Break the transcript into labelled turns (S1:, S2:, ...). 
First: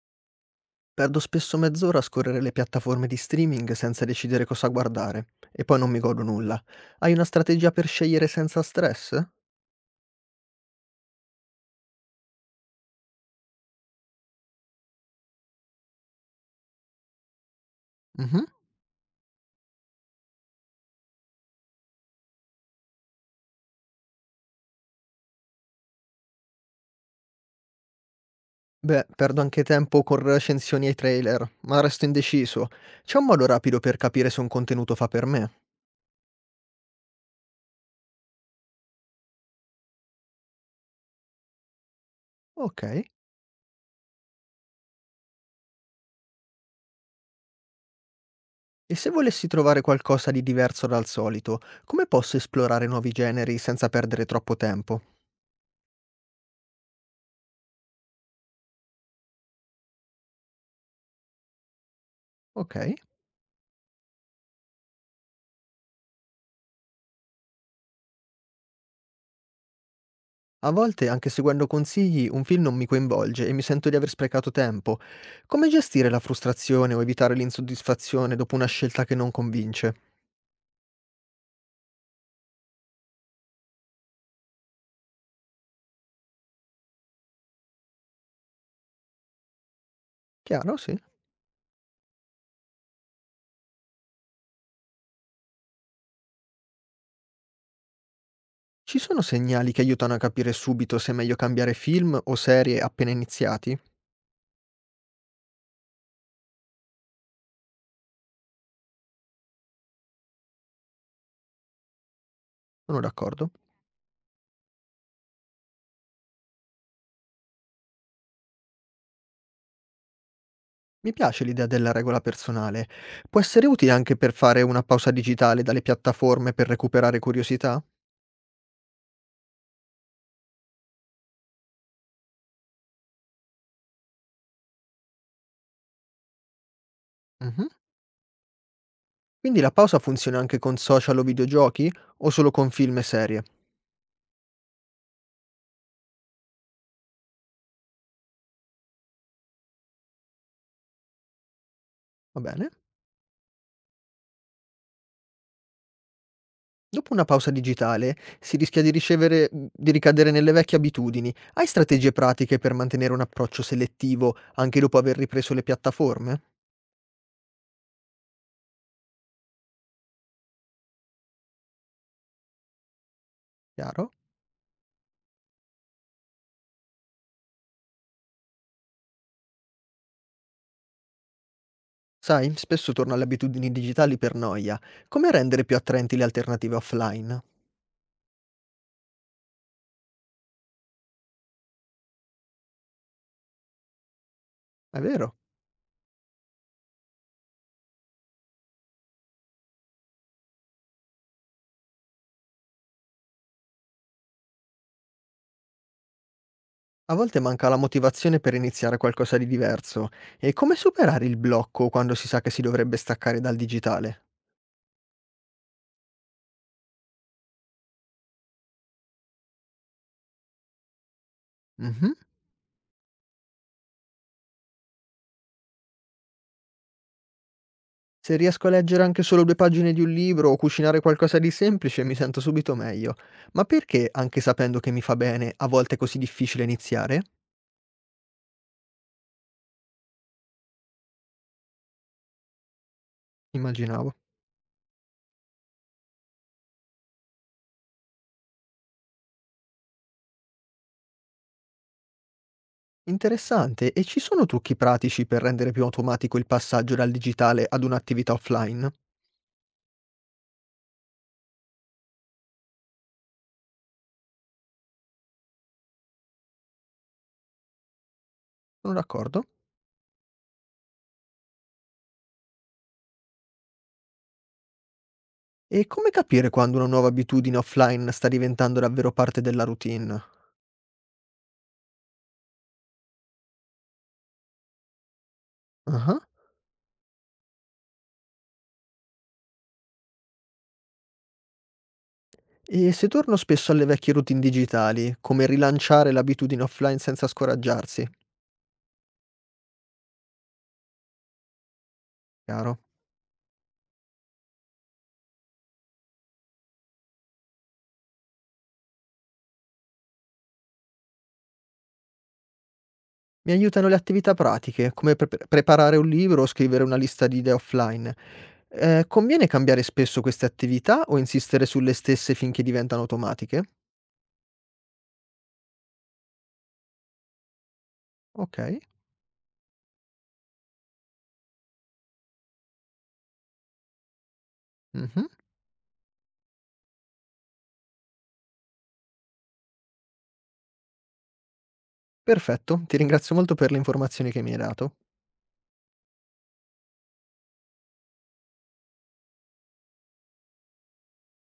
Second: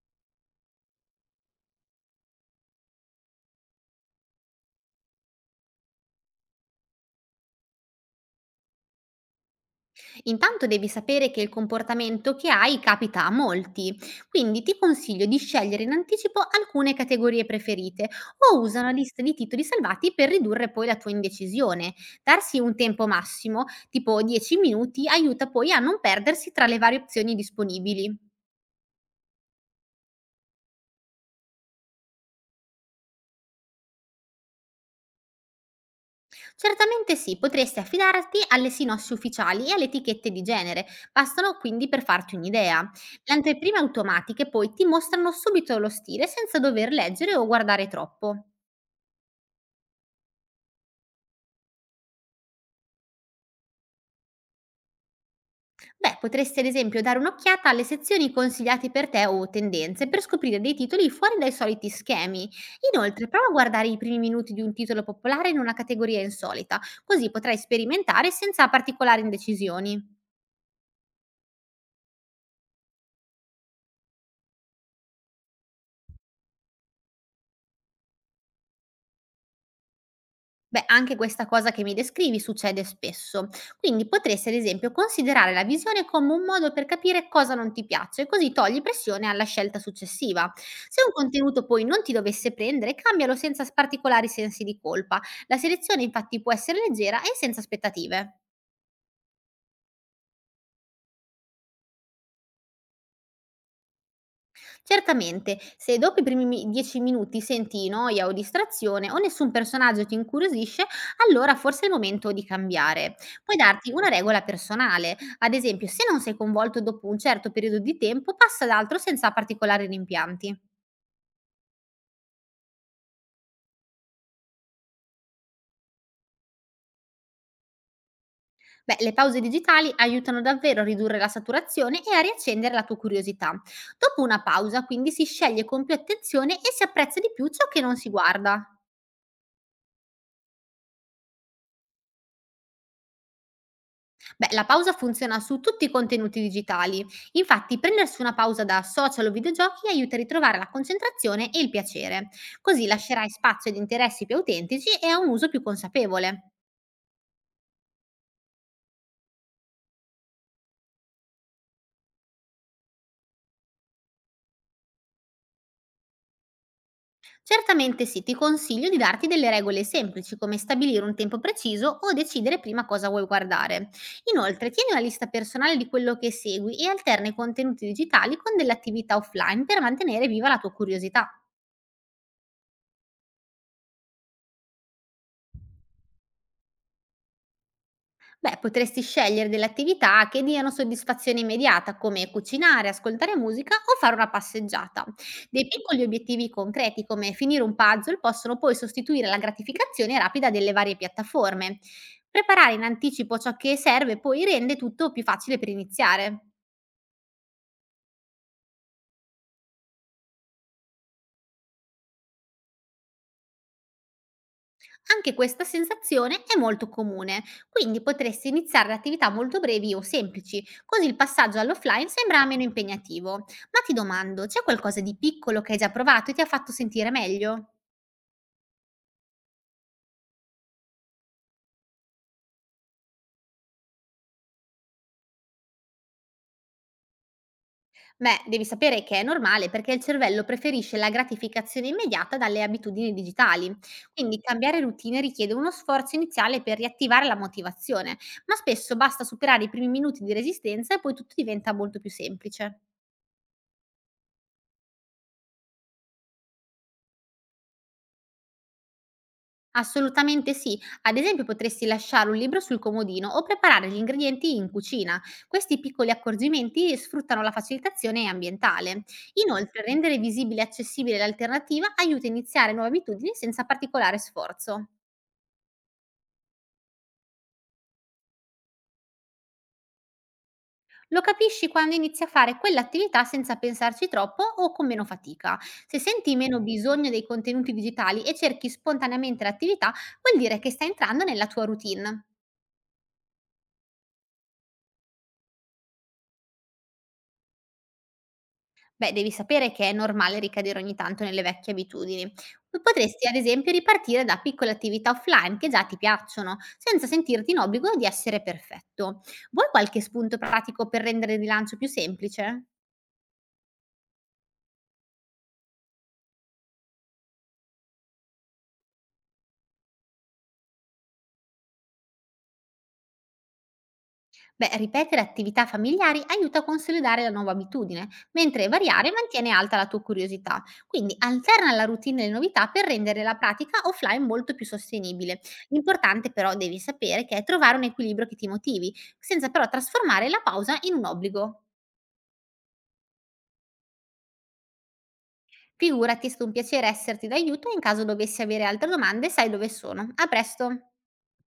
S1: Perdo spesso mezz'ora a scorrere le piattaforme di streaming senza decidere cosa guardare e poi non mi godo nulla. Hai una strategia per scegliere senza stress?
S2: Intanto devi sapere che il comportamento che hai capita a molti, quindi ti consiglio di scegliere in anticipo alcune categorie preferite
S1: Mh-mh.
S2: o usa una lista di titoli salvati per ridurre poi la tua indecisione. Darsi un tempo massimo, tipo 10 minuti, aiuta poi a non perdersi tra le varie opzioni disponibili.
S1: Beh, perdo anche tempo con recensioni ai trailer, ma resto indeciso. C'è un modo rapido per capire se un contenuto fa per me?
S2: Certamente sì, potresti affidarti alle sinossi ufficiali e alle etichette di genere, bastano quindi per farti
S1: Ok.
S2: un'idea.
S1: E
S2: Le anteprime automatiche poi ti mostrano subito lo stile senza dover leggere o guardare troppo.
S1: se volessi trovare qualcosa di diverso dal solito, come posso esplorare nuovi generi senza perdere troppo tempo?
S2: Beh, potresti ad esempio dare un'occhiata alle sezioni consigliate per te o tendenze per scoprire dei titoli fuori dai soliti schemi.
S1: Ok.
S2: Inoltre, prova a guardare i primi minuti di un titolo popolare in una categoria insolita, così potrai sperimentare senza particolari indecisioni.
S1: A volte, anche seguendo consigli, un film non mi coinvolge e mi sento di aver sprecato tempo. Come gestire la frustrazione o evitare l'insoddisfazione dopo una scelta che non convince?
S2: Beh, anche questa cosa che mi descrivi succede spesso, quindi potresti ad esempio considerare la visione come un modo per capire cosa non ti piace, così togli pressione alla scelta successiva.
S1: Chiaro, sì.
S2: Se un contenuto poi non ti dovesse prendere, cambialo senza particolari sensi di colpa. La selezione infatti può essere leggera e senza aspettative.
S1: Ci sono segnali che aiutano a capire subito se è meglio cambiare film o serie appena iniziati?
S2: Certamente, se dopo i primi mi 10 minuti senti noia o distrazione o nessun personaggio ti incuriosisce, allora forse è il momento di
S1: Sono
S2: cambiare.
S1: d'accordo.
S2: Puoi darti una regola personale, ad esempio se non sei coinvolto dopo un certo periodo di tempo, passa ad altro senza particolari rimpianti.
S1: Mi piace l'idea della regola personale. Può essere utile anche per fare una pausa digitale dalle piattaforme per recuperare curiosità?
S2: Beh, le pause digitali aiutano davvero a ridurre la saturazione e a riaccendere la tua curiosità. Dopo una pausa, quindi, si sceglie con più attenzione e si apprezza di più
S1: Mhm.
S2: ciò che non si guarda.
S1: Quindi la pausa funziona anche con social o videogiochi o solo con film e serie?
S2: Beh, la pausa funziona su tutti i contenuti digitali. Infatti, prendersi una pausa da social o videogiochi aiuta a ritrovare la concentrazione e il piacere.
S1: Va bene?
S2: Così lascerai spazio ad interessi più autentici e a un uso più consapevole.
S1: Dopo una pausa digitale si rischia di ricevere di ricadere nelle vecchie abitudini. Hai strategie pratiche per mantenere un approccio selettivo anche dopo aver ripreso le piattaforme?
S2: Certamente sì, ti consiglio di darti delle regole semplici come stabilire un tempo preciso o decidere prima cosa vuoi guardare.
S1: Chiaro?
S2: Inoltre, tieni una lista personale di quello che segui e alterna i contenuti digitali con delle attività offline per mantenere viva la tua curiosità.
S1: Sai, spesso torno alle abitudini digitali per noia. Come rendere più attraenti le alternative offline?
S2: Beh, potresti scegliere delle attività che diano soddisfazione immediata, come cucinare, ascoltare musica o fare una
S1: È
S2: passeggiata.
S1: vero,
S2: Dei piccoli obiettivi concreti, come finire un puzzle, possono poi sostituire la gratificazione rapida delle varie piattaforme. Preparare in anticipo ciò che serve poi rende tutto più facile per iniziare.
S1: a volte manca la motivazione per iniziare qualcosa di diverso. E come superare il blocco quando si sa che si dovrebbe staccare dal digitale?
S2: Anche questa sensazione è molto comune, quindi potresti iniziare attività molto brevi o semplici, così il passaggio all'offline
S1: Mh-mh.
S2: sembra meno impegnativo. Ma ti domando, c'è qualcosa di piccolo che hai già provato e ti ha fatto sentire meglio?
S1: Se riesco a leggere anche solo 2 pagine di un libro o cucinare qualcosa di semplice mi sento subito meglio. Ma perché, anche sapendo che mi fa bene, a volte è così difficile iniziare?
S2: Beh, devi sapere che è normale perché il cervello preferisce la gratificazione immediata dalle abitudini digitali,
S1: Immaginavo.
S2: quindi cambiare routine richiede uno sforzo iniziale per riattivare la motivazione, ma spesso basta superare i primi minuti di resistenza e poi tutto diventa molto più semplice.
S1: Interessante, e ci sono trucchi pratici per rendere più automatico il passaggio dal digitale ad un'attività offline?
S2: Assolutamente sì. Ad esempio potresti lasciare un libro sul comodino o preparare gli ingredienti in cucina. Questi piccoli accorgimenti sfruttano la facilitazione
S1: Sono
S2: ambientale.
S1: d'accordo.
S2: Inoltre, rendere visibile e accessibile l'alternativa aiuta a iniziare nuove abitudini senza particolare sforzo.
S1: E come capire quando una nuova abitudine offline sta diventando davvero parte della routine?
S2: Lo capisci quando inizi a fare quell'attività senza pensarci troppo o con meno fatica. Se
S1: Ah.
S2: senti meno bisogno dei contenuti digitali e cerchi spontaneamente l'attività, vuol dire che sta entrando nella tua routine.
S1: E se torno spesso alle vecchie routine digitali, come rilanciare l'abitudine offline senza scoraggiarsi?
S2: Beh, devi sapere che è normale ricadere ogni tanto nelle vecchie abitudini.
S1: Chiaro.
S2: Potresti, ad esempio, ripartire da piccole attività offline che già ti piacciono, senza sentirti in obbligo di essere perfetto. Vuoi qualche spunto pratico per rendere il rilancio più semplice?
S1: Mi aiutano le attività pratiche, come preparare un libro o scrivere una lista di idee offline. Conviene cambiare spesso queste attività o insistere sulle stesse finché diventano automatiche?
S2: Beh, ripetere attività familiari aiuta a consolidare la nuova abitudine, mentre
S1: Okay.
S2: variare mantiene alta la tua curiosità. Quindi alterna la routine e le novità per rendere la pratica offline molto più
S1: Mh-mh.
S2: sostenibile. L'importante però devi sapere che è trovare un equilibrio che ti motivi, senza però trasformare la pausa in un obbligo.
S1: Perfetto, ti ringrazio molto per le informazioni che mi hai dato.
S2: Figurati, è stato un piacere esserti d'aiuto e in caso dovessi avere altre domande sai dove sono. A presto!